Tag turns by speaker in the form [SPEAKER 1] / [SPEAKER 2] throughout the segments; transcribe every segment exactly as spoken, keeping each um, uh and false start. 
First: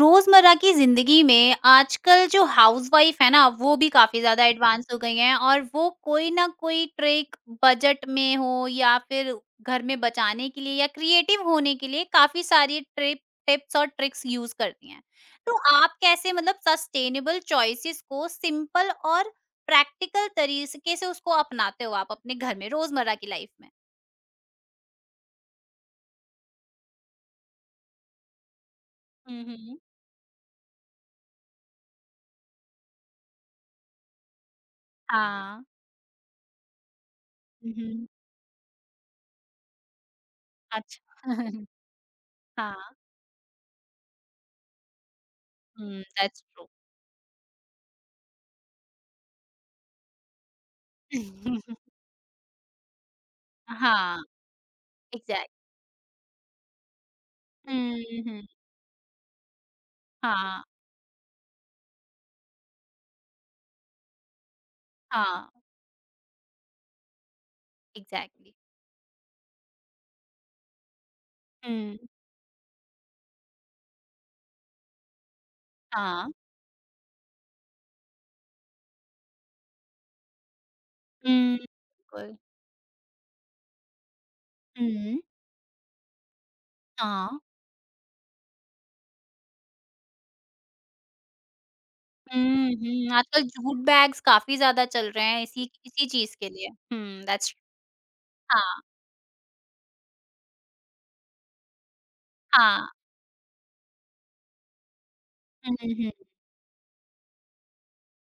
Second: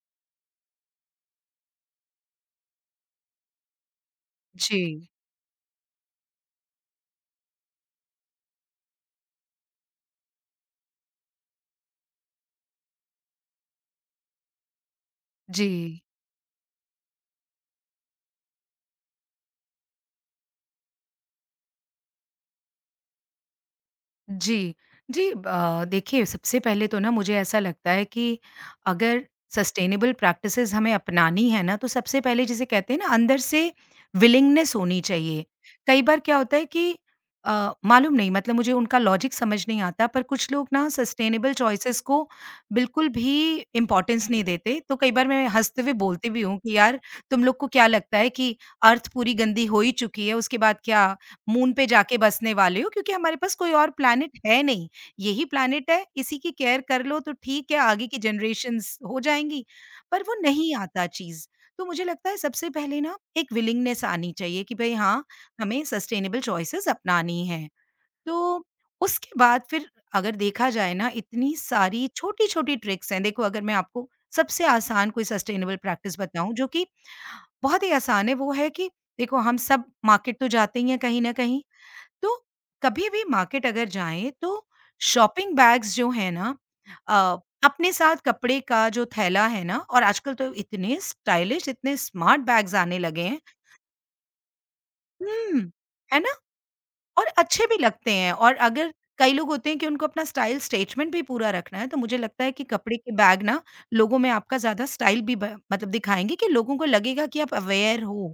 [SPEAKER 1] रोजमर्रा की जिंदगी में आजकल जो हाउसवाइफ है ना वो भी काफी ज्यादा एडवांस हो
[SPEAKER 2] जी,
[SPEAKER 1] गई हैं, और वो कोई ना कोई ट्रिक बजट में हो या फिर घर में बचाने के लिए या क्रिएटिव होने के लिए काफी सारी ट्रिप टिप्स और ट्रिक्स यूज करती हैं। तो आप
[SPEAKER 2] जी,
[SPEAKER 1] कैसे, मतलब, सस्टेनेबल चॉइसेस को सिंपल और प्रैक्टिकल तरीके से उसको अपनाते हो आप अपने घर में रोजमर्रा की लाइफ में?
[SPEAKER 2] जी। जी, अ, देखिए सबसे पहले तो ना मुझे ऐसा लगता है कि अगर
[SPEAKER 1] हम्म।
[SPEAKER 2] सस्टेनेबल प्रैक्टिसेज़ हमें अपनानी है ना, तो सबसे पहले जिसे कहते हैं ना अंदर से विलिंगनेस होनी चाहिए।
[SPEAKER 1] हाँ।
[SPEAKER 2] कई बार क्या होता है कि अ,
[SPEAKER 1] हम्म,
[SPEAKER 2] मालूम नहीं मतलब मुझे उनका लॉजिक समझ नहीं आता पर कुछ लोग ना
[SPEAKER 1] अच्छा।
[SPEAKER 2] सस्टेनेबल चॉइसेस को
[SPEAKER 1] हाँ।
[SPEAKER 2] बिल्कुल भी इम्पोर्टेंस नहीं देते। तो कई बार मैं हँसते हुए बोलती भी
[SPEAKER 1] दैट्स
[SPEAKER 2] हूँ
[SPEAKER 1] ट्रू।
[SPEAKER 2] कि यार तुम लोग को क्या लगता है कि अर्थ पूरी गंदी हो ही चुकी है, उसके बाद क्या मून पे जाके बसने वाले हो क्योंकि हमारे पास कोई और
[SPEAKER 1] हाँ,
[SPEAKER 2] प्लैनेट है नहीं। यही
[SPEAKER 1] एग्ज़ैक्टली।
[SPEAKER 2] प्लैनेट है, इसी की केयर कर लो तो ठीक है, आगे की
[SPEAKER 1] हुँ, हुँ।
[SPEAKER 2] जनरेशंस हो जाएँगी, पर वो
[SPEAKER 1] हाँ,
[SPEAKER 2] नहीं आता चीज़। तो मुझे लगता है सबसे पहले ना एक विलिंगनेस आनी चाहिए कि भई हाँ,
[SPEAKER 1] हाँ,
[SPEAKER 2] हमें सस्टेनेबल चॉइसेस अपनानी है।
[SPEAKER 1] एग्ज़ैक्टली।
[SPEAKER 2] तो उसके बाद फिर अगर देखा जाए ना इतनी
[SPEAKER 1] हुँ,
[SPEAKER 2] सारी छोटी-छोटी ट्रिक्स हैं। देखो अगर मैं आपको सबसे आसान कोई सस्टेनेबल प्रैक्टिस
[SPEAKER 1] हाँ।
[SPEAKER 2] बताऊँ जो कि बहुत ही आसान है, वो है कि देखो हम सब मार्केट तो जाते ही हैं कहीं न
[SPEAKER 1] हुँ,
[SPEAKER 2] कहीं। तो
[SPEAKER 1] बिल्कुल।
[SPEAKER 2] कभी भी मार्केट अगर जाएँ तो
[SPEAKER 1] हुँ,
[SPEAKER 2] शॉपिंग बैग्स जो हैं ना अ,
[SPEAKER 1] हाँ।
[SPEAKER 2] अपने साथ कपड़े का जो थैला है ना और आजकल तो इतने स्टाइलिश, इतने स्मार्ट
[SPEAKER 1] हुँ,
[SPEAKER 2] बैग्स आने
[SPEAKER 1] हुँ,
[SPEAKER 2] लगे हैं।
[SPEAKER 1] आजकल जूट बैग्स काफ़ी ज़्यादा चल रहे हैं
[SPEAKER 2] हुँ,
[SPEAKER 1] इसी इसी
[SPEAKER 2] है ना?
[SPEAKER 1] चीज़ के लिए। हुँ,
[SPEAKER 2] और
[SPEAKER 1] दैट्स
[SPEAKER 2] अच्छे भी
[SPEAKER 1] ट्रू।
[SPEAKER 2] लगते हैं और
[SPEAKER 1] हाँ,
[SPEAKER 2] अगर कई लोग होते हैं कि उनको अपना स्टाइल स्टेटमेंट भी पूरा रखना है, तो मुझे लगता है कि
[SPEAKER 1] हाँ।
[SPEAKER 2] कपड़े के बैग ना लोगों में आपका ज़्यादा स्टाइल भी ब
[SPEAKER 1] हुँ,
[SPEAKER 2] मतलब
[SPEAKER 1] हुँ,
[SPEAKER 2] दिखाएँगे कि लोगों को लगेगा कि आप अवेयर हो।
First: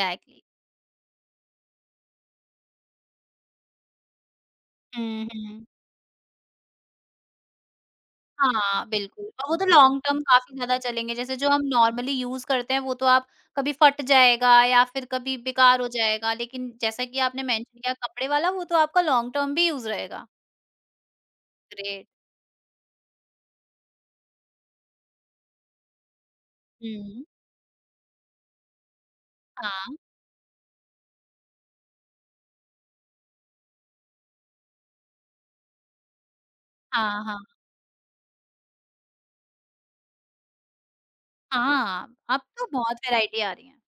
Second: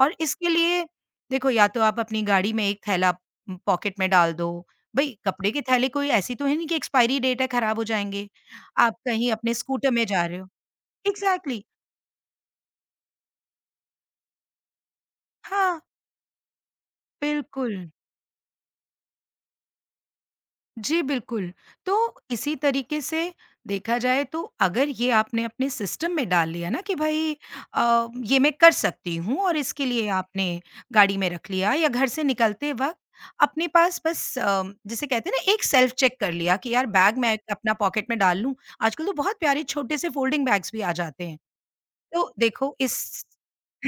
[SPEAKER 2] और इसके लिए देखो या तो आप अपनी गाड़ी में एक थैला उम, पॉकेट में डाल दो। भई
[SPEAKER 1] हुँ,
[SPEAKER 2] कपड़े के
[SPEAKER 1] हुँ।
[SPEAKER 2] थैले कोई ऐसी तो है नहीं कि एक्सपायरी डेट है खराब हो जाएँगे।
[SPEAKER 1] हाँ,
[SPEAKER 2] आप
[SPEAKER 1] बिल्कुल,
[SPEAKER 2] कहीं
[SPEAKER 1] और
[SPEAKER 2] अपने
[SPEAKER 1] वो तो
[SPEAKER 2] स्कूटर
[SPEAKER 1] लॉन्ग
[SPEAKER 2] में
[SPEAKER 1] टर्म
[SPEAKER 2] जा रहे हो
[SPEAKER 1] काफ़ी ज़्यादा चलेंगे, जैसे जो हम
[SPEAKER 2] एग्ज़ैक्टली
[SPEAKER 1] नॉर्मली यूज़ करते हैं वो तो आप कभी फट जाएगा या फिर कभी
[SPEAKER 2] हाँ,
[SPEAKER 1] बेकार हो जाएगा, लेकिन जैसा कि आपने
[SPEAKER 2] बिल्कुल।
[SPEAKER 1] मेंशन किया, कपड़े वाला वो तो आपका लॉन्ग टर्म भी यूज़ रहेगा।
[SPEAKER 2] जी, बिल्कुल। तो
[SPEAKER 1] ग्रेट।
[SPEAKER 2] इसी तरीके से देखा जाए तो अगर ये आपने अपने सिस्टम में डाल लिया ना कि
[SPEAKER 1] हुँ।
[SPEAKER 2] भई अ, ये मैं कर सकती हूँ और इसके
[SPEAKER 1] हाँ,
[SPEAKER 2] लिए आपने गाड़ी में रख लिया या घर से निकलते वक़्त अपने पास बस अ, जिसे कहते हैं ना एक सेल्फ चेक कर लिया कि यार बैग
[SPEAKER 1] हाँ।
[SPEAKER 2] मैं
[SPEAKER 1] हाँ,
[SPEAKER 2] अपना पॉकेट में डाल लूँ। आजकल तो बहुत प्यारे छोटे से फ़ोल्डिंग बैग्स भी आ जाते हैं।
[SPEAKER 1] हाँ,
[SPEAKER 2] तो
[SPEAKER 1] अब तो
[SPEAKER 2] देखो
[SPEAKER 1] बहुत
[SPEAKER 2] इस
[SPEAKER 1] वैराइटी आ रही है।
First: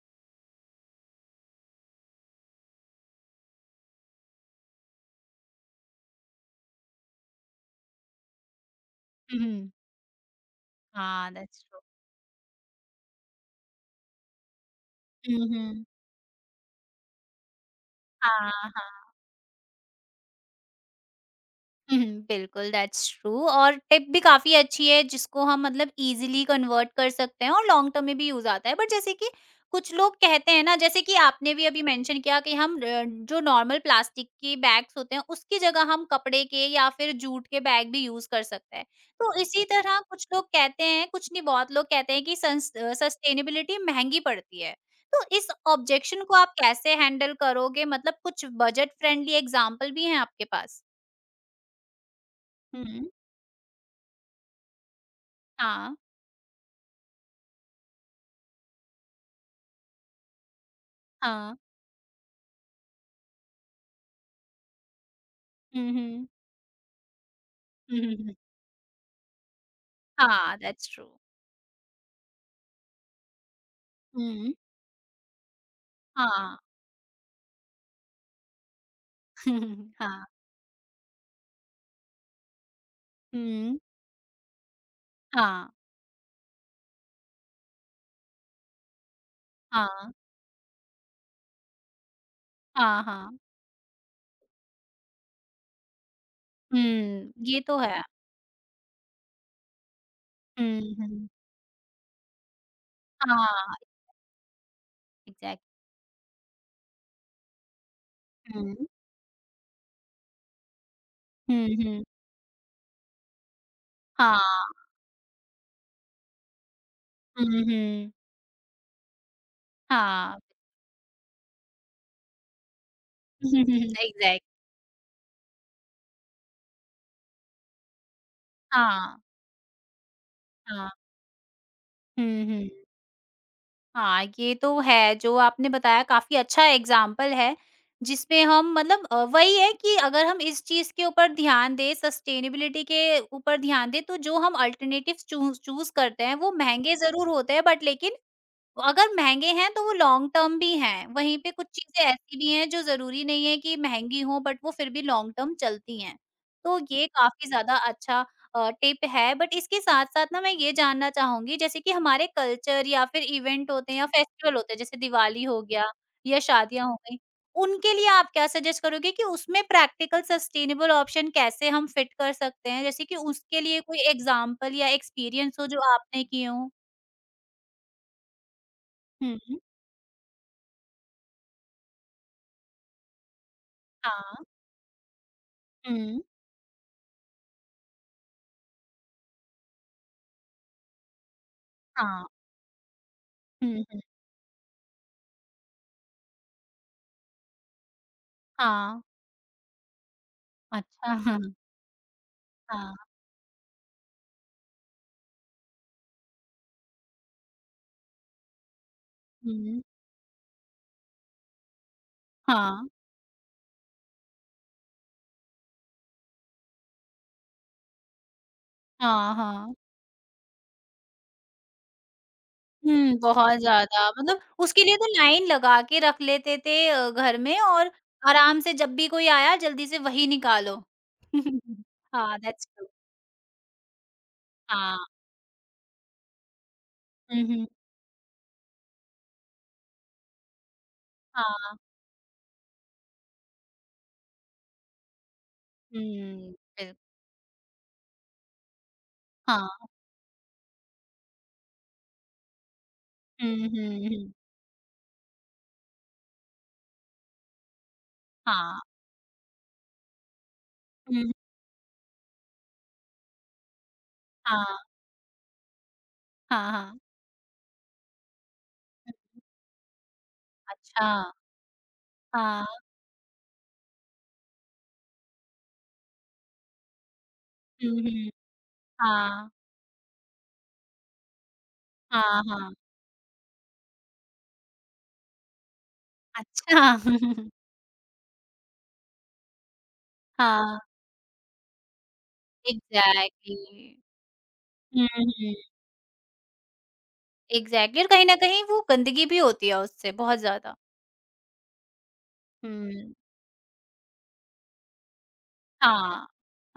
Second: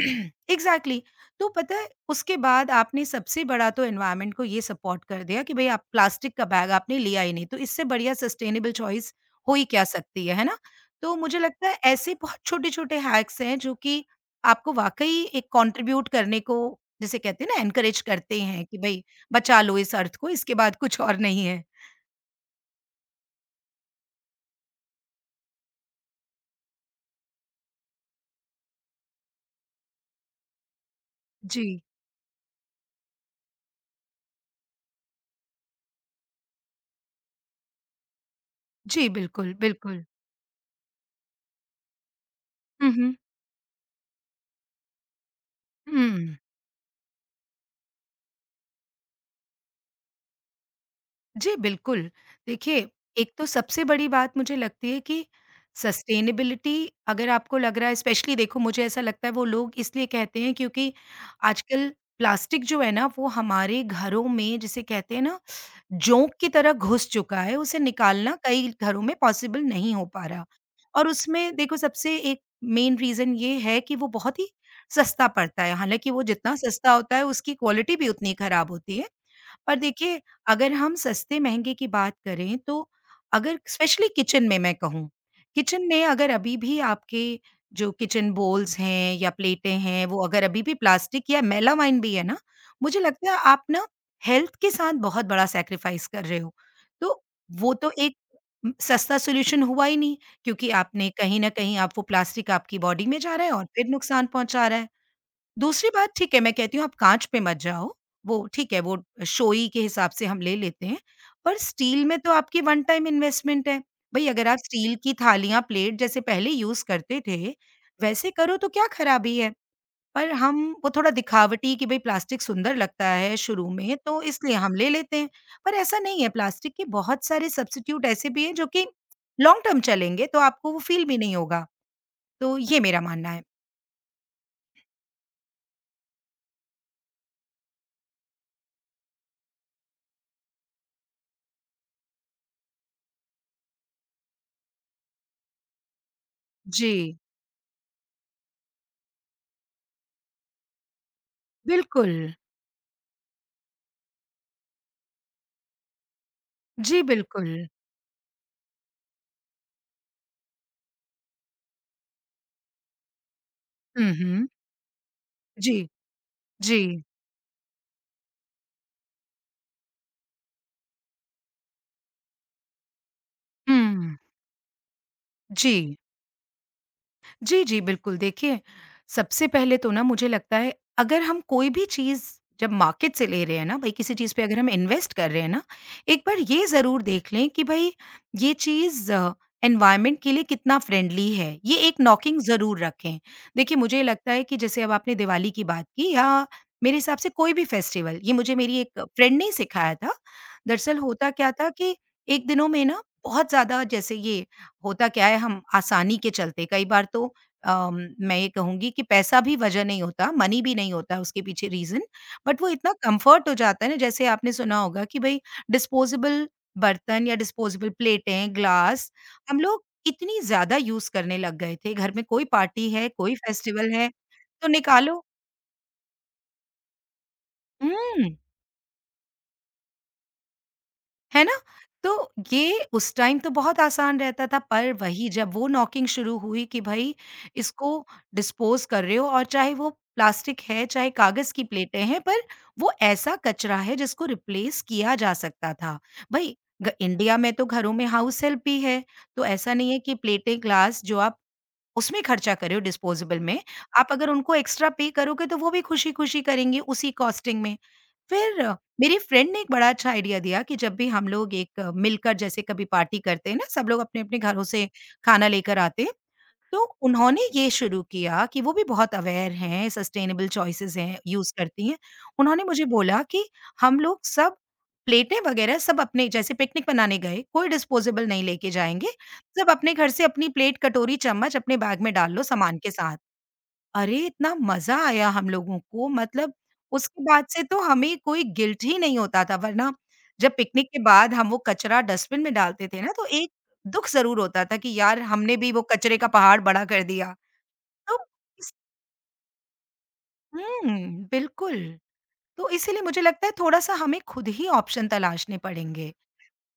[SPEAKER 2] एग्ज़ैक्टली तो पता है उसके बाद आपने सबसे बड़ा तो एनवायरनमेंट को ये सपोर्ट कर दिया कि भई आप प्लास्टिक का बैग आपने लिया ही नहीं, तो इससे बढ़िया सस्टेनेबल चॉइस
[SPEAKER 1] हुँ,
[SPEAKER 2] हो ही
[SPEAKER 1] हुँ।
[SPEAKER 2] क्या सकती है, है ना? तो
[SPEAKER 1] हाँ,
[SPEAKER 2] मुझे
[SPEAKER 1] दैट्स
[SPEAKER 2] लगता है
[SPEAKER 1] ट्रू।
[SPEAKER 2] ऐसे बहुत छोटे-छोटे हैक्स हैं जो कि आपको वाक़ई
[SPEAKER 1] हुँ,
[SPEAKER 2] एक
[SPEAKER 1] हुँ।
[SPEAKER 2] कंट्रीब्यूट करने को जिसे कहते हैं ना एनकरेज करते
[SPEAKER 1] हाँ,
[SPEAKER 2] हैं कि भई
[SPEAKER 1] हाँ।
[SPEAKER 2] बचा लो इस अर्थ को इसके बाद कुछ और नहीं है।
[SPEAKER 1] हुँ, हुँ, बिल्कुल दैट्स ट्रू, और टिप भी काफ़ी अच्छी है जिसको हम, मतलब, इज़िली कन्वर्ट कर सकते हैं और लॉन्ग टर्म में भी यूज़ आता है। बट जैसे कि कुछ लोग कहते हैं ना, जैसे कि आपने भी
[SPEAKER 2] जी।
[SPEAKER 1] अभी मेंशन किया कि हम र जो नॉर्मल प्लास्टिक के बैग्स होते हैं उसकी जगह हम कपड़े के या फिर जूट के बैग भी यूज़ कर सकते हैं।
[SPEAKER 2] जी,
[SPEAKER 1] तो
[SPEAKER 2] बिल्कुल,
[SPEAKER 1] इसी तरह
[SPEAKER 2] बिल्कुल।
[SPEAKER 1] कुछ लोग कहते हैं, कुछ नहीं बहुत लोग कहते हैं कि संस
[SPEAKER 2] हुँ,
[SPEAKER 1] अ,
[SPEAKER 2] हुँ।
[SPEAKER 1] सस्टेनेबिलिटी महँगी पड़ती है। तो इस ऑब्जेक्शन को
[SPEAKER 2] हुँ।
[SPEAKER 1] आप कैसे हैंडल करोगे? मतलब कुछ बजट फ्रेंडली एग्ज़ाम्पल भी हैं आपके पास?
[SPEAKER 2] जी, बिल्कुल। देखिए,
[SPEAKER 1] हुँ।
[SPEAKER 2] एक तो सबसे बड़ी बात मुझे लगती है कि
[SPEAKER 1] हाँ,
[SPEAKER 2] सस्टेनेबिलिटी अगर आपको लग रहा है स्पेशली देखो मुझे ऐसा लगता है वो लोग इसलिए कहते हैं क्योंकि
[SPEAKER 1] हाँ।
[SPEAKER 2] आजकल प्लास्टिक जो है ना वो हमारे घरों में जिसे कहते हैं ना
[SPEAKER 1] हुँ, हुँ।
[SPEAKER 2] जोंक की तरह घुस चुका है, उसे
[SPEAKER 1] हुँ, हुँ,
[SPEAKER 2] निकालना
[SPEAKER 1] हुँ।
[SPEAKER 2] कई घरों में पॉसिबल नहीं हो पा रहा।
[SPEAKER 1] हाँ, दैट्स ट्रू।
[SPEAKER 2] और उसमें देखो सबसे एक मेन रीज़न ये है कि वो बहुत ही
[SPEAKER 1] हुँ,
[SPEAKER 2] सस्ता पड़ता है, हालाँकि वो जितना
[SPEAKER 1] हाँ।
[SPEAKER 2] सस्ता होता है उसकी क्वालिटी भी उतनी खराब होती है। पर देखिए,
[SPEAKER 1] हाँ।
[SPEAKER 2] अगर हम सस्ते-महँगे की बात करें तो अगर
[SPEAKER 1] हुँ,
[SPEAKER 2] स्पेशली किचन में मैं कहूँ,
[SPEAKER 1] हाँ,
[SPEAKER 2] किचन में अगर अभी भी आपके जो किचन बोल्स हैं या प्लेटें हैं,
[SPEAKER 1] हाँ,
[SPEAKER 2] वो अगर अभी भी प्लास्टिक या मेलामाइन भी है ना, मुझे
[SPEAKER 1] हाँ,
[SPEAKER 2] लगता है
[SPEAKER 1] हाँ।
[SPEAKER 2] आप ना हेल्थ के साथ बहुत बड़ा सैक्रिफ़ाइस कर रहे हो। तो
[SPEAKER 1] हुँ, ये
[SPEAKER 2] वो
[SPEAKER 1] तो
[SPEAKER 2] तो
[SPEAKER 1] है।
[SPEAKER 2] एक उम, सस्ता सॉल्यूशन हुआ ही नहीं क्योंकि
[SPEAKER 1] हुँ,
[SPEAKER 2] आपने
[SPEAKER 1] हुँ।
[SPEAKER 2] कहीं न कहीं आप वो प्लास्टिक आपकी बॉडी में जा रहा है और
[SPEAKER 1] हाँ,
[SPEAKER 2] फिर नुकसान पहुँचा रहा है।
[SPEAKER 1] एग्ज़ैक्ट
[SPEAKER 2] दूसरी बात ठीक है, मैं कहती हूँ आप काँच पे मत जाओ, वो ठीक है
[SPEAKER 1] हुँ,
[SPEAKER 2] वो शोई के हिसाब से हम ले लेते हैं, पर
[SPEAKER 1] हुँ,
[SPEAKER 2] स्टील
[SPEAKER 1] हुँ।
[SPEAKER 2] में तो आपकी वन टाइम इन्वेस्टमेंट है। भई
[SPEAKER 1] हाँ।
[SPEAKER 2] अगर आप स्टील की थालियाँ, प्लेट जैसे पहले यूज़ करते थे,
[SPEAKER 1] हुँ, हुँ।
[SPEAKER 2] वैसे करो तो क्या खराबी है? पर
[SPEAKER 1] हाँ।
[SPEAKER 2] हम वो थोड़ा दिखावटी कि भई प्लास्टिक सुंदर लगता है शुरू में तो
[SPEAKER 1] एग्ज़ैक्ट
[SPEAKER 2] इसलिए हम ले लेते हैं, पर ऐसा नहीं है प्लास्टिक के बहुत सारे सब्स्टिट्यूट ऐसे भी हैं जो कि
[SPEAKER 1] हाँ,
[SPEAKER 2] लॉन्ग टर्म चलेंगे तो आपको वो
[SPEAKER 1] हाँ।
[SPEAKER 2] फ़ील भी नहीं होगा,
[SPEAKER 1] हुँ,
[SPEAKER 2] तो ये
[SPEAKER 1] हुँ।
[SPEAKER 2] मेरा मानना है।
[SPEAKER 1] हाँ, ये तो है जो आपने बताया, काफ़ी अच्छा एग्ज़ाम्पल है, जिसमें हम, मतलब, अ, वही है कि अगर हम इस चीज़ के ऊपर ध्यान दें, सस्टेनेबिलिटी के ऊपर ध्यान दें, तो जो हम अल्टरनेटिव्स चूज़ चूज़ करते हैं, वो महँगे
[SPEAKER 2] जी,
[SPEAKER 1] ज़रूर होते हैं, बट लेकिन अगर महँगे हैं तो वो लॉन्ग टर्म भी हैं, वहीं पे कुछ चीज़ें
[SPEAKER 2] बिल्कुल।
[SPEAKER 1] ऐसी भी हैं जो ज़रूरी नहीं है कि महँगी हों, बट वो फिर भी लॉन्ग टर्म चलती हैं। तो
[SPEAKER 2] जी,
[SPEAKER 1] ये काफ़ी
[SPEAKER 2] बिल्कुल।
[SPEAKER 1] ज़्यादा अच्छा अ, टिप है, बट इसके साथ-साथ ना मैं ये जानना चाहूँगी, जैसे कि हमारे कल्चर या फिर इवेंट होते हैं या
[SPEAKER 2] हुँ, हुँ।
[SPEAKER 1] फेस्टिवल होते हैं जैसे दिवाली हो
[SPEAKER 2] जी,
[SPEAKER 1] गया या
[SPEAKER 2] जी।
[SPEAKER 1] शादियाँ हो गईं, उनके लिए आप क्या सजेस्ट करोगे कि उसमें प्रैक्टिकल सस्टेनेबल ऑप्शन कैसे हम फिट कर सकते हैं? जैसे कि उसके लिए कोई
[SPEAKER 2] हुँ,
[SPEAKER 1] एग्ज़ाम्पल या एक्सपीरियंस हो
[SPEAKER 2] जी।
[SPEAKER 1] जो आपने किए हों?
[SPEAKER 2] जी, जी, बिल्कुल। देखिए,
[SPEAKER 1] हुँ,
[SPEAKER 2] सबसे
[SPEAKER 1] हुँ।
[SPEAKER 2] पहले तो ना मुझे लगता है अगर हम कोई भी चीज़ जब मार्केट से ले रहे हैं ना, भई किसी चीज़ पे
[SPEAKER 1] हाँ।
[SPEAKER 2] अगर हम इन्वेस्ट कर रहे हैं ना,
[SPEAKER 1] हुँ।
[SPEAKER 2] एक बार ये ज़रूर देख लें कि भई ये चीज़ एनवायरनमेंट के लिए कितना फ्रेंडली है। ये एक
[SPEAKER 1] हाँ।
[SPEAKER 2] नॉकिंग ज़रूर रखें। देखिए,
[SPEAKER 1] हुँ, हुँ।
[SPEAKER 2] मुझे लगता है कि जैसे अब आपने दिवाली की बात की या मेरे हिसाब से कोई भी फेस्टिवल, ये मुझे मेरी एक
[SPEAKER 1] हाँ।
[SPEAKER 2] फ्रेंड ने ही सिखाया था। दरअसल
[SPEAKER 1] अच्छा
[SPEAKER 2] होता
[SPEAKER 1] हाँ,
[SPEAKER 2] क्या था कि एक दिनों में
[SPEAKER 1] हाँ।
[SPEAKER 2] ना बहुत ज़्यादा जैसे ये होता क्या है हम आसानी के चलते कई बार तो अम, मैं ये कहूँगी कि पैसा भी
[SPEAKER 1] हुँ।
[SPEAKER 2] वजह नहीं होता, मनी भी नहीं होता उसके पीछे रीज़न, बट वो
[SPEAKER 1] हाँ।
[SPEAKER 2] इतना कम्फ़र्ट हो जाता है ना, जैसे आपने सुना होगा कि भई डिस्पोज़ेबल बर्तन या डिस्पोज़ेबल प्लेटें, ग्लास,
[SPEAKER 1] हाँ,
[SPEAKER 2] हम
[SPEAKER 1] हाँ।
[SPEAKER 2] लोग इतनी ज़्यादा यूज़ करने लग गए थे। घर में कोई पार्टी है,
[SPEAKER 1] हुँ,
[SPEAKER 2] कोई
[SPEAKER 1] बहुत
[SPEAKER 2] फेस्टिवल है,
[SPEAKER 1] ज़्यादा, मतलब
[SPEAKER 2] तो
[SPEAKER 1] उसके लिए तो
[SPEAKER 2] निकालो
[SPEAKER 1] लाइन लगा के रख लेते थे अ, घर में, और
[SPEAKER 2] हुँ।
[SPEAKER 1] आराम से जब भी कोई आया जल्दी से वही निकालो।
[SPEAKER 2] है ना? तो
[SPEAKER 1] हाँ, दैट्स
[SPEAKER 2] ये
[SPEAKER 1] ट्रू।
[SPEAKER 2] उस टाइम तो बहुत आसान रहता था पर
[SPEAKER 1] हाँ।
[SPEAKER 2] वही जब वो नॉकिंग शुरू हुई कि भई
[SPEAKER 1] हुँ, हुँ।
[SPEAKER 2] इसको डिस्पोज़ कर रहे हो और चाहे वो प्लास्टिक है, चाहे कागज़ की
[SPEAKER 1] हाँ।
[SPEAKER 2] प्लेटें हैं पर वो ऐसा कचरा है जिसको रिप्लेस किया जा सकता था।
[SPEAKER 1] हुँ,
[SPEAKER 2] भई ग
[SPEAKER 1] बिल
[SPEAKER 2] इंडिया में तो घरों में हाउस हेल्प भी है, तो
[SPEAKER 1] हाँ।
[SPEAKER 2] ऐसा नहीं है कि प्लेटें, ग्लास जो आप उसमें खर्चा कर रहे हो डिस्पोज़ेबल
[SPEAKER 1] हुँ,
[SPEAKER 2] में,
[SPEAKER 1] हुँ,
[SPEAKER 2] आप अगर
[SPEAKER 1] हुँ।
[SPEAKER 2] उनको एक्स्ट्रा पे करोगे तो वो भी खुशी-खुशी करेंगे उसी कॉस्टिंग में। फिर
[SPEAKER 1] हाँ।
[SPEAKER 2] मेरी फ्रेंड ने एक बड़ा अच्छा आइडिया दिया कि जब भी हम
[SPEAKER 1] हुँ,
[SPEAKER 2] लोग एक अ, मिलकर जैसे कभी पार्टी करते हैं ना, सब लोग अपने-अपने घरों
[SPEAKER 1] हाँ,
[SPEAKER 2] से खाना लेकर आते हैं,
[SPEAKER 1] हाँ,
[SPEAKER 2] तो
[SPEAKER 1] हाँ।
[SPEAKER 2] उन्होंने ये शुरू किया कि वो भी
[SPEAKER 1] हुँ,
[SPEAKER 2] बहुत अवेयर हैं, सस्टेनेबल चॉइसेस
[SPEAKER 1] अच्छा।
[SPEAKER 2] हैं, यूज़ करती हैं। उन्होंने
[SPEAKER 1] हाँ।
[SPEAKER 2] मुझे बोला कि हम लोग सब प्लेटें वगैरह सब अपने जैसे पिकनिक मनाने गए, कोई
[SPEAKER 1] हुँ,
[SPEAKER 2] डिस्पोजेबल
[SPEAKER 1] हुँ।
[SPEAKER 2] नहीं लेके जाएँगे।
[SPEAKER 1] हाँ।
[SPEAKER 2] सब अपने घर से अपनी प्लेट, कटोरी, चम्मच अपने बैग में डाल
[SPEAKER 1] हाँ,
[SPEAKER 2] लो
[SPEAKER 1] हाँ।
[SPEAKER 2] सामान के साथ। अरे! इतना मज़ा आया हम लोगों को मतलब
[SPEAKER 1] अच्छा।
[SPEAKER 2] उसके बाद से तो हमें कोई गिल्ट ही नहीं होता था वरना जब
[SPEAKER 1] हाँ।
[SPEAKER 2] पिकनिक के बाद हम वो कचरा डस्टबिन में डालते थे ना तो एक
[SPEAKER 1] एग्ज़ैक्टली।
[SPEAKER 2] दुःख ज़रूर होता था कि
[SPEAKER 1] हुँ,
[SPEAKER 2] यार
[SPEAKER 1] हुँ।
[SPEAKER 2] हमने भी वो कचरे का पहाड़ बड़ा कर दिया।
[SPEAKER 1] एग्ज़ैक्टली, और
[SPEAKER 2] तो
[SPEAKER 1] कहीं न कहीं
[SPEAKER 2] इस
[SPEAKER 1] वो गंदगी भी होती है उससे बहुत ज़्यादा।
[SPEAKER 2] हुँ, बिल्कुल। तो इसीलिए
[SPEAKER 1] हुँ।
[SPEAKER 2] मुझे लगता है थोड़ा-सा हमें खुद ही ऑप्शन तलाशने पड़ेंगे।
[SPEAKER 1] हाँ,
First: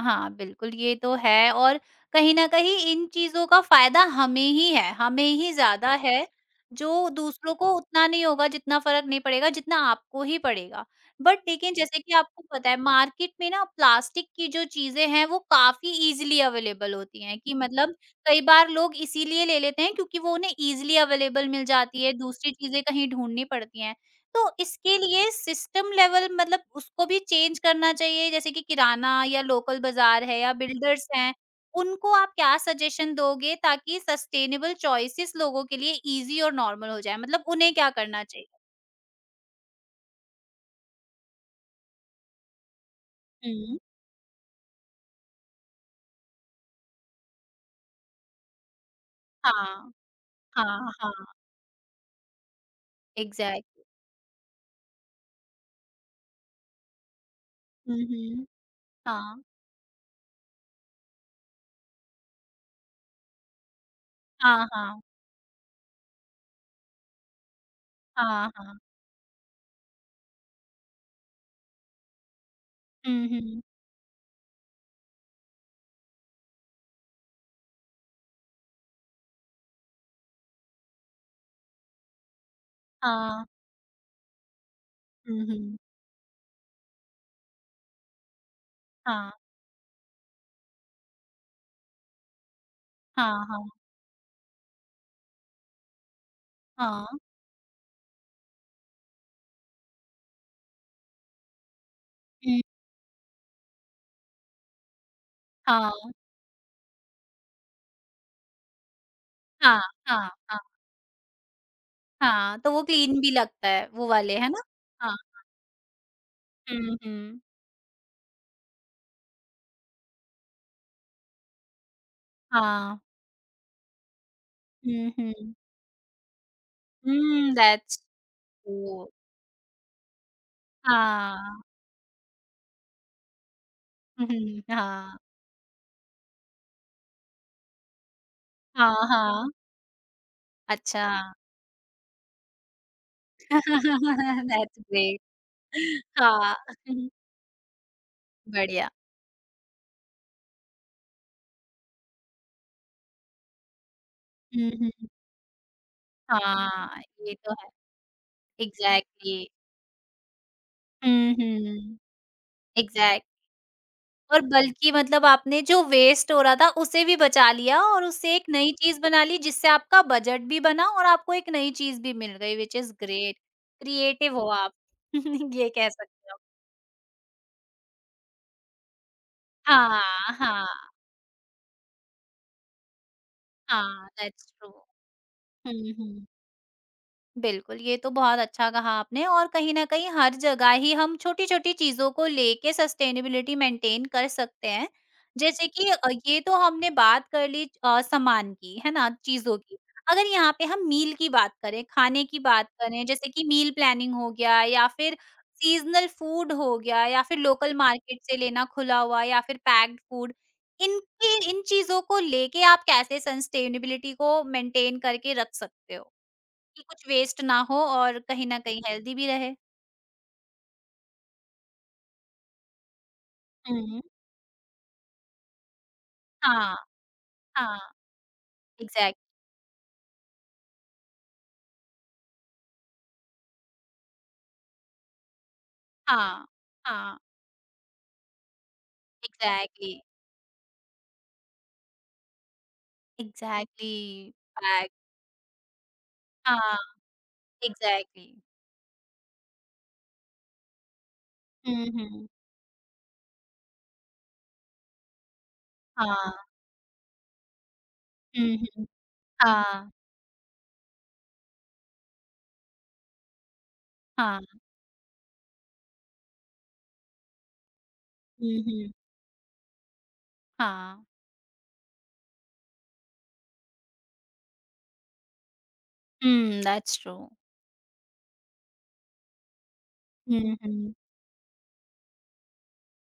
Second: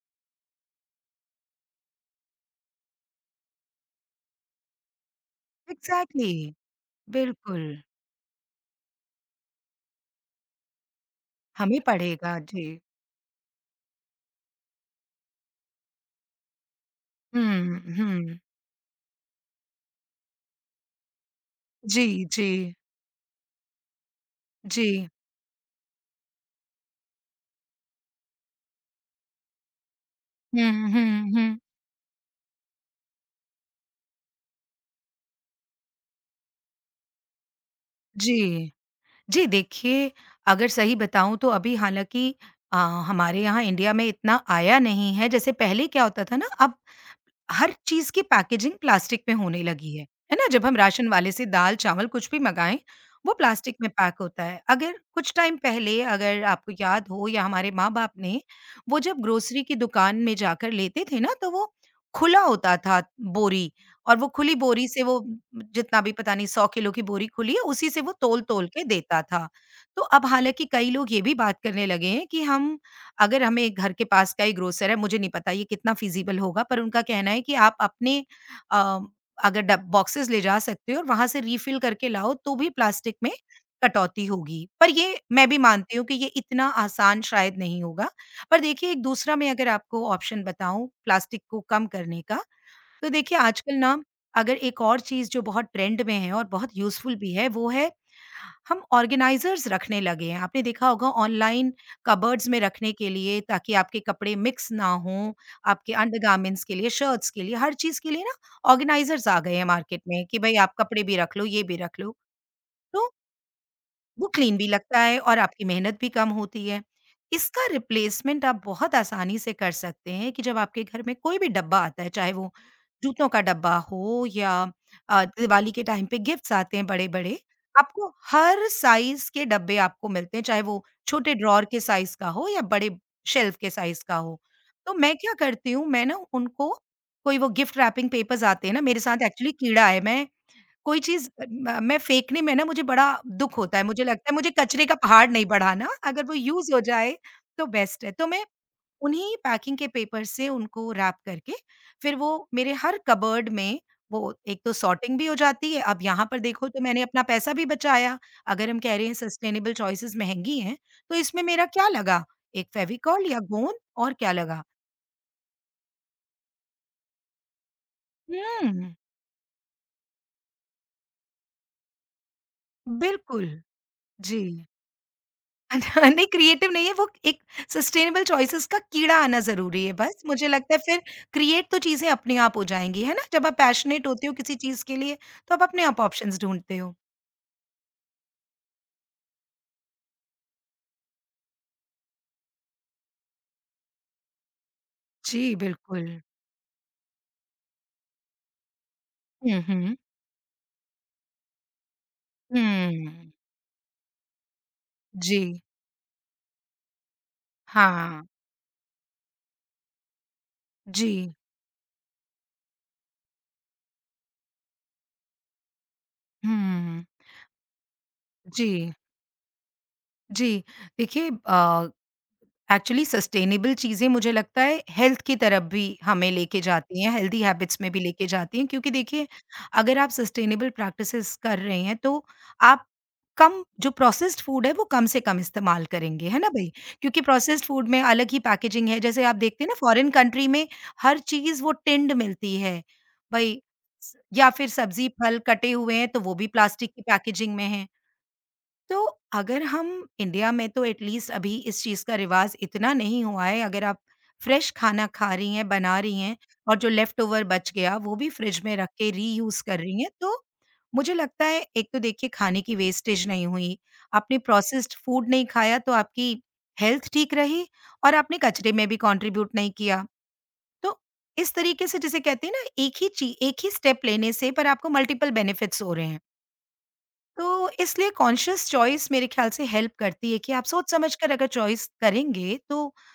[SPEAKER 1] हाँ, बिल्कुल, ये तो है और कहीं न कहीं इन चीज़ों का फ़ायदा हमें ही है, हमें ही ज़्यादा
[SPEAKER 2] एग्ज़ैक्टली,
[SPEAKER 1] है, जो दूसरों
[SPEAKER 2] बिल्कुल।
[SPEAKER 1] को उतना नहीं होगा, जितना फ़र्क नहीं पड़ेगा जितना आपको ही पड़ेगा। बट लेकिन
[SPEAKER 2] हमें
[SPEAKER 1] जैसे कि
[SPEAKER 2] पड़ेगा,
[SPEAKER 1] आपको
[SPEAKER 2] जी।
[SPEAKER 1] पता है, मार्केट में ना प्लास्टिक की जो चीज़ें हैं वो काफ़ी ईज़िली अवेलेबल होती हैं, कि
[SPEAKER 2] हुँ,
[SPEAKER 1] मतलब
[SPEAKER 2] हुँ।
[SPEAKER 1] कई बार लोग इसीलिए ले लेते हैं क्योंकि वो उन्हें ईज़िली अवेलेबल मिल जाती
[SPEAKER 2] जी,
[SPEAKER 1] है,
[SPEAKER 2] जी,
[SPEAKER 1] दूसरी चीज़ें कहीं ढूँढनी पड़ती हैं। तो इसके
[SPEAKER 2] जी।
[SPEAKER 1] लिए सिस्टम लेवल, मतलब उसको भी चेंज करना चाहिए, जैसे कि किराना या लोकल बाजार है या
[SPEAKER 2] हुँ,
[SPEAKER 1] बिल्डर्स
[SPEAKER 2] हुँ,
[SPEAKER 1] हैं,
[SPEAKER 2] हुँ।
[SPEAKER 1] उनको आप क्या सजेशन दोगे ताकि सस्टेनेबल चॉइसेस लोगों के लिए ईज़ी और नॉर्मल हो जाए? मतलब उन्हें क्या करना चाहिए?
[SPEAKER 2] जी। जी, देखिए, अगर सही बताऊँ तो अभी हालाँकि अ, हमारे यहाँ
[SPEAKER 1] हुँ।
[SPEAKER 2] इंडिया में इतना आया नहीं है, जैसे पहले क्या होता था ना अब हर चीज़ की पैकेजिंग प्लास्टिक में होने
[SPEAKER 1] हाँ,
[SPEAKER 2] लगी है, है ना?
[SPEAKER 1] हाँ,
[SPEAKER 2] जब हम राशन वाले
[SPEAKER 1] हाँ,
[SPEAKER 2] से दाल-चावल कुछ भी मँगाएँ, वो प्लास्टिक
[SPEAKER 1] एग्ज़ैक्टली।
[SPEAKER 2] में पैक होता है। अगर कुछ टाइम पहले अगर आपको याद हो या हमारे
[SPEAKER 1] हुँ,
[SPEAKER 2] माँ-बाप ने,
[SPEAKER 1] हुँ।
[SPEAKER 2] वो जब
[SPEAKER 1] हाँ,
[SPEAKER 2] ग्रोसरी की दुकान में जाकर लेते थे ना, तो वो खुला होता था बोरी और वो खुली
[SPEAKER 1] हाँ,
[SPEAKER 2] बोरी
[SPEAKER 1] हाँ,
[SPEAKER 2] से वो जितना भी पता नहीं सौ किलो की बोरी खुली है, उसी से वो
[SPEAKER 1] हाँ,
[SPEAKER 2] तोल-तोल
[SPEAKER 1] हाँ।
[SPEAKER 2] के देता था। तो अब हालाँकि कई लोग ये भी बात करने लगे हैं कि हम
[SPEAKER 1] हुँ,
[SPEAKER 2] अगर
[SPEAKER 1] हुँ।
[SPEAKER 2] हमें घर के पास का ही ग्रोसर है, मुझे नहीं पता ये कितना फ़ीज़िबल होगा पर उनका कहना है कि आप अपने अ, अगर डब बॉक्सेज़ ले जा सकते हो और वहाँ से रिफ़िल करके लाओ तो भी प्लास्टिक में
[SPEAKER 1] हाँ।
[SPEAKER 2] कटौती होगी। पर ये
[SPEAKER 1] हुँ,
[SPEAKER 2] मैं भी
[SPEAKER 1] हुँ।
[SPEAKER 2] मानती हूँ कि ये इतना आसान शायद नहीं होगा। पर देखिए एक
[SPEAKER 1] हाँ,
[SPEAKER 2] दूसरा मैं अगर आपको ऑप्शन बताऊँ प्लास्टिक को कम करने का तो देखिए
[SPEAKER 1] हाँ, हाँ,
[SPEAKER 2] आजकल ना अगर एक और चीज़ जो बहुत ट्रेंड में है और बहुत
[SPEAKER 1] हाँ।
[SPEAKER 2] यूज़फुल भी है वो है हम ऑर्गेनाइजर्स रखने लगे हैं। आपने देखा होगा ऑनलाइन कबर्ड्स में
[SPEAKER 1] हुँ।
[SPEAKER 2] रखने के लिए ताकि आपके कपड़े मिक्स ना हों, आपके
[SPEAKER 1] हाँ,
[SPEAKER 2] अंडरगारमेंट्स के लिए, शर्ट्स के लिए, हर चीज़ के लिए ना ऑर्गेनाइजर्स आ गए हैं
[SPEAKER 1] हाँ,
[SPEAKER 2] मार्केट में
[SPEAKER 1] हाँ,
[SPEAKER 2] कि भई
[SPEAKER 1] हाँ।
[SPEAKER 2] आप कपड़े भी रख लो, ये भी रख लो।
[SPEAKER 1] हाँ, तो वो
[SPEAKER 2] तो
[SPEAKER 1] क्लीन भी लगता है, वो
[SPEAKER 2] वो
[SPEAKER 1] वाले, है
[SPEAKER 2] क्लीन
[SPEAKER 1] ना?
[SPEAKER 2] भी लगता
[SPEAKER 1] हाँ।
[SPEAKER 2] है और आपकी मेहनत भी कम होती है।
[SPEAKER 1] हुँ, हुँ।
[SPEAKER 2] इसका रिप्लेसमेंट आप बहुत आसानी से कर सकते हैं कि जब आपके घर में कोई भी डब्बा आता है, चाहे वो
[SPEAKER 1] हाँ।
[SPEAKER 2] जूतों का डब्बा हो या
[SPEAKER 1] हुँ,
[SPEAKER 2] अ,
[SPEAKER 1] हुँ।
[SPEAKER 2] दिवाली के टाइम पे गिफ्ट्स आते हैं बड़े-बड़े,
[SPEAKER 1] हुँ, दैट्स
[SPEAKER 2] आपको हर
[SPEAKER 1] ट्रू।
[SPEAKER 2] साइज़ के डब्बे आपको मिलते हैं, चाहे वो छोटे
[SPEAKER 1] हाँ।
[SPEAKER 2] ड्रॉवर के साइज़ का हो या बड़े शेल्फ के साइज़ का
[SPEAKER 1] हुँ,
[SPEAKER 2] हो।
[SPEAKER 1] हुँ,
[SPEAKER 2] तो मैं
[SPEAKER 1] हाँ।
[SPEAKER 2] क्या करती हूँ, मैं ना उनको कोई वो गिफ्ट रैपिंग पेपर्स आते हैं ना,
[SPEAKER 1] हाँ,
[SPEAKER 2] मेरे साथ
[SPEAKER 1] हाँ।
[SPEAKER 2] एक्चुअली कीड़ा है, मैं कोई
[SPEAKER 1] अच्छा।
[SPEAKER 2] चीज़ अ, म मैं फेंकने में ना मुझे बड़ा दुःख होता है, मुझे लगता है मुझे
[SPEAKER 1] दैट्स
[SPEAKER 2] कचरे का
[SPEAKER 1] ग्रेट।
[SPEAKER 2] पहाड़ नहीं बढ़ाना, अगर वो
[SPEAKER 1] हाँ।
[SPEAKER 2] यूज़ हो
[SPEAKER 1] हम्म,
[SPEAKER 2] जाए तो बेस्ट है। तो मैं
[SPEAKER 1] बढ़िया।
[SPEAKER 2] उन्हीं पैकिंग के पेपर से उनको रैप करके फिर वो मेरे हर कबर्ड में वो एक
[SPEAKER 1] हुँ,
[SPEAKER 2] तो
[SPEAKER 1] हुँ।
[SPEAKER 2] सॉर्टिंग भी हो जाती है, अब यहाँ पर देखो तो
[SPEAKER 1] हाँ,
[SPEAKER 2] मैंने अपना
[SPEAKER 1] ये
[SPEAKER 2] पैसा
[SPEAKER 1] तो
[SPEAKER 2] भी
[SPEAKER 1] है।
[SPEAKER 2] बचाया, अगर हम कह रहे हैं
[SPEAKER 1] एग्ज़ैक्टली।
[SPEAKER 2] सस्टेनेबल चॉइसेस महँगी हैं, तो
[SPEAKER 1] हुँ,
[SPEAKER 2] इसमें मेरा क्या
[SPEAKER 1] हुँ।
[SPEAKER 2] लगा? एक
[SPEAKER 1] एग्ज़ैक्ट
[SPEAKER 2] फेविकॉल या गोंद और क्या
[SPEAKER 1] और
[SPEAKER 2] लगा?
[SPEAKER 1] बल्कि, मतलब, आपने जो वेस्ट हो रहा था उसे भी बचा लिया और उससे एक नई
[SPEAKER 2] हुँ,
[SPEAKER 1] चीज़ बना ली, जिससे आपका बजट भी बना और आपको एक नई चीज़ भी मिल गई, व्हिच इज़ ग्रेट।
[SPEAKER 2] बिल्कुल।
[SPEAKER 1] क्रिएटिव
[SPEAKER 2] जी।
[SPEAKER 1] हो आप। ये कह
[SPEAKER 2] नहीं
[SPEAKER 1] सकते हो।
[SPEAKER 2] क्रिएटिव नहीं है, वो एक सस्टेनेबल चॉइसेस का कीड़ा आना ज़रूरी है
[SPEAKER 1] हाँ,
[SPEAKER 2] बस। मुझे
[SPEAKER 1] हाँ,
[SPEAKER 2] लगता है फिर क्रिएट तो चीज़ें अपने आप हो जाएँगी, है ना? जब आप पैशनेट
[SPEAKER 1] हाँ,
[SPEAKER 2] होते हो
[SPEAKER 1] दैट्स
[SPEAKER 2] किसी
[SPEAKER 1] ट्रू।
[SPEAKER 2] चीज़ के लिए तो आप अपने
[SPEAKER 1] हुँ,
[SPEAKER 2] आप
[SPEAKER 1] हुँ।
[SPEAKER 2] ऑप्शंस ढूँढते हो।
[SPEAKER 1] बिल्कुल, ये तो बहुत अच्छा कहा आपने, और कहीं न कहीं हर जगह ही हम छोटी-छोटी चीज़ों को लेके सस्टेनेबिलिटी मेंटेन कर सकते हैं।
[SPEAKER 2] जी,
[SPEAKER 1] जैसे कि
[SPEAKER 2] बिल्कुल।
[SPEAKER 1] अ, ये तो हमने बात कर ली, अ, सामान की, है ना? चीज़ों
[SPEAKER 2] हुँ,
[SPEAKER 1] की।
[SPEAKER 2] हुँ।
[SPEAKER 1] अगर यहाँ पे हम मील की बात करें, खाने की बात करें, जैसे
[SPEAKER 2] हुँ।
[SPEAKER 1] कि मील प्लानिंग हो गया या फिर
[SPEAKER 2] जी।
[SPEAKER 1] सीज़नल फूड हो गया या फिर लोकल मार्केट
[SPEAKER 2] हाँ।
[SPEAKER 1] से लेना खुला हुआ या फिर पैक्ड फूड।
[SPEAKER 2] जी।
[SPEAKER 1] इनके इन चीज़ों को लेके आप कैसे सस्टेनेबिलिटी को मेंटेन करके रख सकते हो? कि
[SPEAKER 2] हुँ।
[SPEAKER 1] कुछ वेस्ट ना हो और कहीं न
[SPEAKER 2] जी,
[SPEAKER 1] कहीं हेल्दी भी रहे।
[SPEAKER 2] जी। देखिए, अ एक्चुअली सस्टेनेबल
[SPEAKER 1] हुँ।
[SPEAKER 2] चीज़ें मुझे लगता है हेल्थ की तरफ भी हमें लेके
[SPEAKER 1] हाँ,
[SPEAKER 2] जाती हैं, हेल्दी हैबिट्स
[SPEAKER 1] हाँ,
[SPEAKER 2] में भी लेके जाती हैं, क्योंकि
[SPEAKER 1] एग्ज़ैक्ट
[SPEAKER 2] देखिए अगर आप सस्टेनेबल प्रैक्टिसेज़ कर रहे हैं तो आप कम, जो प्रोसेस्ड फूड है वो कम से कम इस्तेमाल करेंगे, है
[SPEAKER 1] हाँ,
[SPEAKER 2] ना भई?
[SPEAKER 1] हाँ,
[SPEAKER 2] क्योंकि प्रोसेस्ड फूड में अलग ही पैकेजिंग है, जैसे आप देखते हैं ना
[SPEAKER 1] एग्ज़ैक्टली,
[SPEAKER 2] फॉरेन कंट्री में हर चीज़ वो टिन्ड मिलती है। भई
[SPEAKER 1] एग्ज़ैक्टली,
[SPEAKER 2] स या फिर
[SPEAKER 1] बैग,
[SPEAKER 2] सब्ज़ी, फल कटे हुए हैं तो वो भी
[SPEAKER 1] हाँ,
[SPEAKER 2] प्लास्टिक की पैकेजिंग में है।
[SPEAKER 1] एग्ज़ैक्टली।
[SPEAKER 2] तो अगर हम, इंडिया में तो एटलीस्ट अभी इस
[SPEAKER 1] हुँ,
[SPEAKER 2] चीज़ का
[SPEAKER 1] हुँ।
[SPEAKER 2] रिवाज इतना नहीं हुआ है, अगर आप फ्रेश खाना खा रही हैं, बना रही
[SPEAKER 1] हाँ,
[SPEAKER 2] हैं और जो लेफ्ट ओवर बच गया वो भी
[SPEAKER 1] हुँ,
[SPEAKER 2] फ्रिज में
[SPEAKER 1] हुँ,
[SPEAKER 2] रख के रीयूज़ कर
[SPEAKER 1] हाँ,
[SPEAKER 2] रही हैं, तो मुझे लगता है एक तो देखिए खाने की वेस्टेज नहीं हुई, आपने
[SPEAKER 1] हाँ,
[SPEAKER 2] प्रोसेस्ड फूड नहीं खाया तो आपकी हेल्थ ठीक रही और आपने
[SPEAKER 1] हुँ,
[SPEAKER 2] कचरे में
[SPEAKER 1] हुँ।
[SPEAKER 2] भी कंट्रीब्यूट नहीं किया। तो
[SPEAKER 1] हाँ,
[SPEAKER 2] इस तरीके से, जिसे कहते हैं ना, एक ही ची एक ही स्टेप लेने से पर आपको मल्टीपल बेनिफिट्स हो रहे हैं।
[SPEAKER 1] Hmm, that's true.
[SPEAKER 2] तो इसलिए कॉन्शियस चॉइस मेरे ख्याल से हेल्प करती है
[SPEAKER 1] हुँ,
[SPEAKER 2] कि आप
[SPEAKER 1] हुँ।
[SPEAKER 2] सोच-समझकर अगर चॉइस करेंगे, तो आई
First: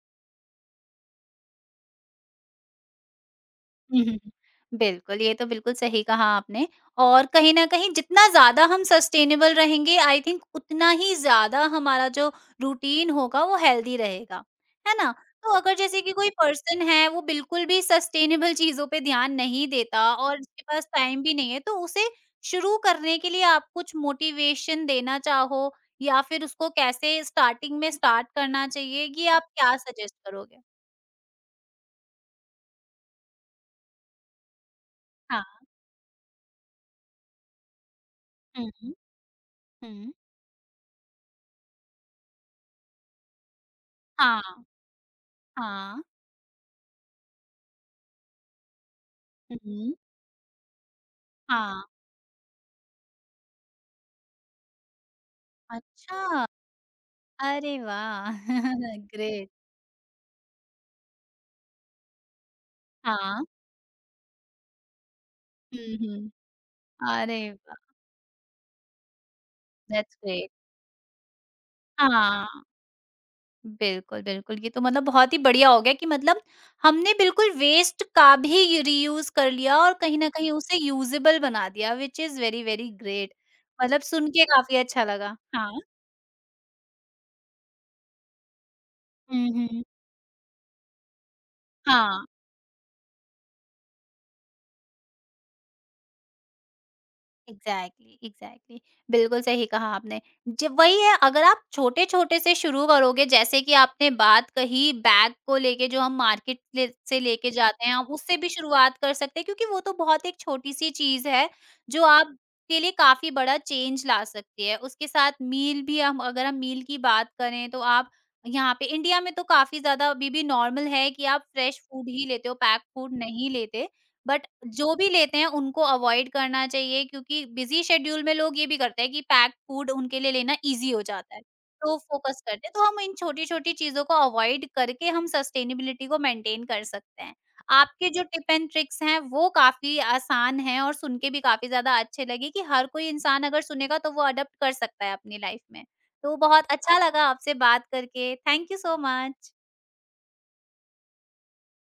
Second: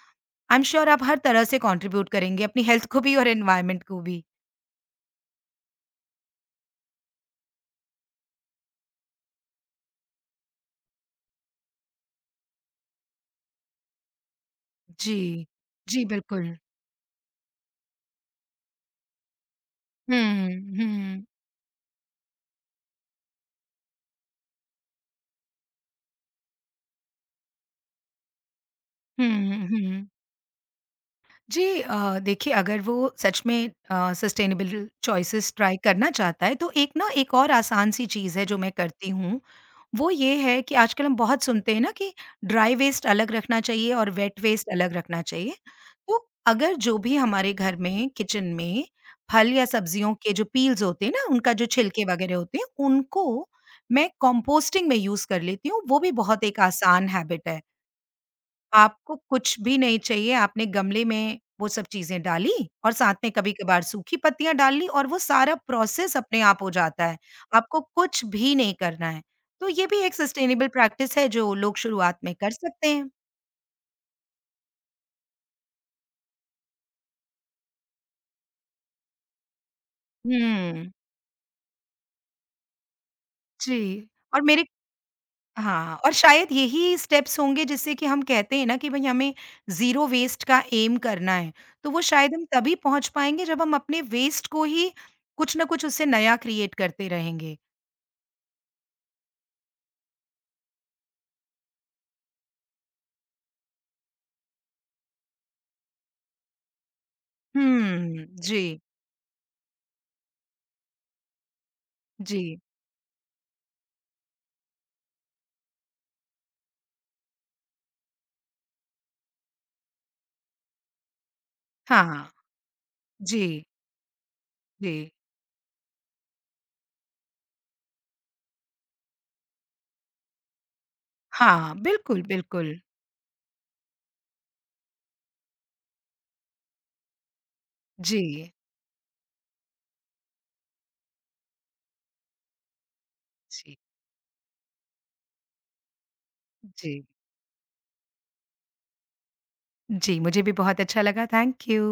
[SPEAKER 2] एम श्योर आप हर तरह से कंट्रीब्यूट करेंगे अपनी हेल्थ को भी और एनवायरनमेंट को
[SPEAKER 1] हुँ, हुँ,
[SPEAKER 2] भी।
[SPEAKER 1] हुँ। बिल्कुल, ये तो बिल्कुल सही कहा आपने, और कहीं न कहीं जितना ज़्यादा हम सस्टेनेबल रहेंगे, आई थिंक, उतना ही ज़्यादा हमारा जो रूटीन होगा वो हेल्दी रहेगा, है ना?
[SPEAKER 2] जी।
[SPEAKER 1] तो अगर जैसे
[SPEAKER 2] जी,
[SPEAKER 1] कि कोई
[SPEAKER 2] बिल्कुल।
[SPEAKER 1] पर्सन है, वो बिल्कुल भी सस्टेनेबल चीज़ों पे ध्यान नहीं देता और
[SPEAKER 2] हुँ,
[SPEAKER 1] उसके पास टाइम
[SPEAKER 2] हुँ।
[SPEAKER 1] भी नहीं है, तो उसे शुरू करने के लिए आप कुछ मोटिवेशन देना चाहो या फिर उसको कैसे स्टार्टिंग में स्टार्ट करना चाहिए, ये आप
[SPEAKER 2] हुँ,
[SPEAKER 1] क्या
[SPEAKER 2] हुँ।
[SPEAKER 1] सजेस्ट करोगे?
[SPEAKER 2] जी, अ, देखिए अगर वो सच में अ, सस्टेनेबल चॉइसेस
[SPEAKER 1] हाँ।
[SPEAKER 2] ट्राई करना चाहता है, तो एक ना, एक और आसान सी चीज़ है जो मैं
[SPEAKER 1] हुँ, हुँ।
[SPEAKER 2] करती हूँ। वो
[SPEAKER 1] हुँ।
[SPEAKER 2] ये है कि आजकल हम बहुत सुनते हैं ना कि ड्राई वेस्ट अलग रखना चाहिए और वेट
[SPEAKER 1] हाँ,
[SPEAKER 2] वेस्ट अलग रखना चाहिए।
[SPEAKER 1] हाँ।
[SPEAKER 2] तो अगर जो भी हमारे घर में किचन में फल या
[SPEAKER 1] हुँ।
[SPEAKER 2] सब्जियों के जो पील्स होते हैं ना, उनका जो
[SPEAKER 1] हाँ,
[SPEAKER 2] छिलके वगैरह होते हैं, उनको मैं कंपोस्टिंग में यूज़ कर लेती हूँ, वो भी बहुत
[SPEAKER 1] अच्छा!
[SPEAKER 2] एक आसान हैबिट है।
[SPEAKER 1] अरे वाह!
[SPEAKER 2] आपको
[SPEAKER 1] ग्रेट।
[SPEAKER 2] कुछ भी नहीं चाहिए, आपने गमले में वो सब चीज़ें डाली और साथ में
[SPEAKER 1] हाँ।
[SPEAKER 2] कभी-कभार सूखी पत्तियाँ डाल ली और वो सारा
[SPEAKER 1] हुँ,
[SPEAKER 2] प्रोसेस
[SPEAKER 1] हुँ।
[SPEAKER 2] अपने आप हो जाता है।
[SPEAKER 1] अरे वाह!
[SPEAKER 2] आपको कुछ भी नहीं करना है। तो ये भी एक
[SPEAKER 1] दैट्स ग्रेट।
[SPEAKER 2] सस्टेनेबल प्रैक्टिस है जो लोग शुरुआत में
[SPEAKER 1] हाँ,
[SPEAKER 2] कर सकते हैं।
[SPEAKER 1] बिल्कुल, बिल्कुल। ये तो, मतलब, बहुत ही बढ़िया हो गया कि, मतलब, हमने बिल्कुल वेस्ट का भी रीयूज़ कर लिया और कहीं न कहीं उसे
[SPEAKER 2] हुँ,
[SPEAKER 1] यूज़ेबल बना दिया, which is very, very great. मतलब
[SPEAKER 2] जी।
[SPEAKER 1] सुन
[SPEAKER 2] और
[SPEAKER 1] के
[SPEAKER 2] मेरे
[SPEAKER 1] काफ़ी अच्छा लगा। हाँ।
[SPEAKER 2] हाँ, और शायद यही स्टेप्स होंगे जिससे कि हम कहते हैं ना कि भई हमें
[SPEAKER 1] हुँ, हुँ।
[SPEAKER 2] ज़ीरो वेस्ट का एम करना है। तो वो
[SPEAKER 1] हाँ।
[SPEAKER 2] शायद हम तभी पहुँच पाएँगे जब हम अपने वेस्ट को ही कुछ न कुछ, उससे नया क्रिएट करते रहेंगे।
[SPEAKER 1] एग्जैक्टली, एग्जैक्टली, बिल्कुल सही कहा आपने। जब वही है, अगर आप छोटे छोटे से शुरू करोगे, जैसे कि आपने बात कही बैग को लेके, जो हम मार्केट ले, से लेके जाते हैं, आप
[SPEAKER 2] हुँ,
[SPEAKER 1] उससे भी
[SPEAKER 2] जी,
[SPEAKER 1] शुरुआत कर सकते हैं क्योंकि वो तो बहुत एक छोटी सी चीज है जो आप
[SPEAKER 2] जी।
[SPEAKER 1] के लिए काफी बड़ा चेंज ला सकती है, उसके साथ मील भी हम अगर हम मील की बात करें तो आप यहाँ पे इंडिया में तो काफी ज्यादा अभी भी नॉर्मल है कि आप फ्रेश फूड ही
[SPEAKER 2] हाँ,
[SPEAKER 1] लेते हो, पैक फूड नहीं
[SPEAKER 2] जी,
[SPEAKER 1] लेते, बट
[SPEAKER 2] जी।
[SPEAKER 1] जो भी लेते हैं उनको अवॉइड करना चाहिए क्योंकि बिज़ी शेड्यूल में लोग ये भी करते हैं कि पैक्ड फूड उनके लिए लेना ईज़ी हो जाता है,
[SPEAKER 2] हाँ,
[SPEAKER 1] तो
[SPEAKER 2] बिल्कुल,
[SPEAKER 1] फ़ोकस करते हैं।
[SPEAKER 2] बिल्कुल।
[SPEAKER 1] तो हम इन छोटी-छोटी चीज़ों को अवॉइड करके हम सस्टेनेबिलिटी को मेंटेन कर सकते हैं। आपके जो टिप
[SPEAKER 2] जी,
[SPEAKER 1] एंड ट्रिक्स हैं वो काफ़ी आसान हैं और सुन के भी काफ़ी ज़्यादा अच्छे लगे कि हर कोई इंसान अगर
[SPEAKER 2] जी,
[SPEAKER 1] सुनेगा तो वो अडॉप्ट कर सकता है अपनी लाइफ़ में। तो बहुत
[SPEAKER 2] जी।
[SPEAKER 1] अच्छा लगा आपसे बात करके। Thank you so much.
[SPEAKER 2] जी, मुझे भी बहुत अच्छा लगा, थैंक यू।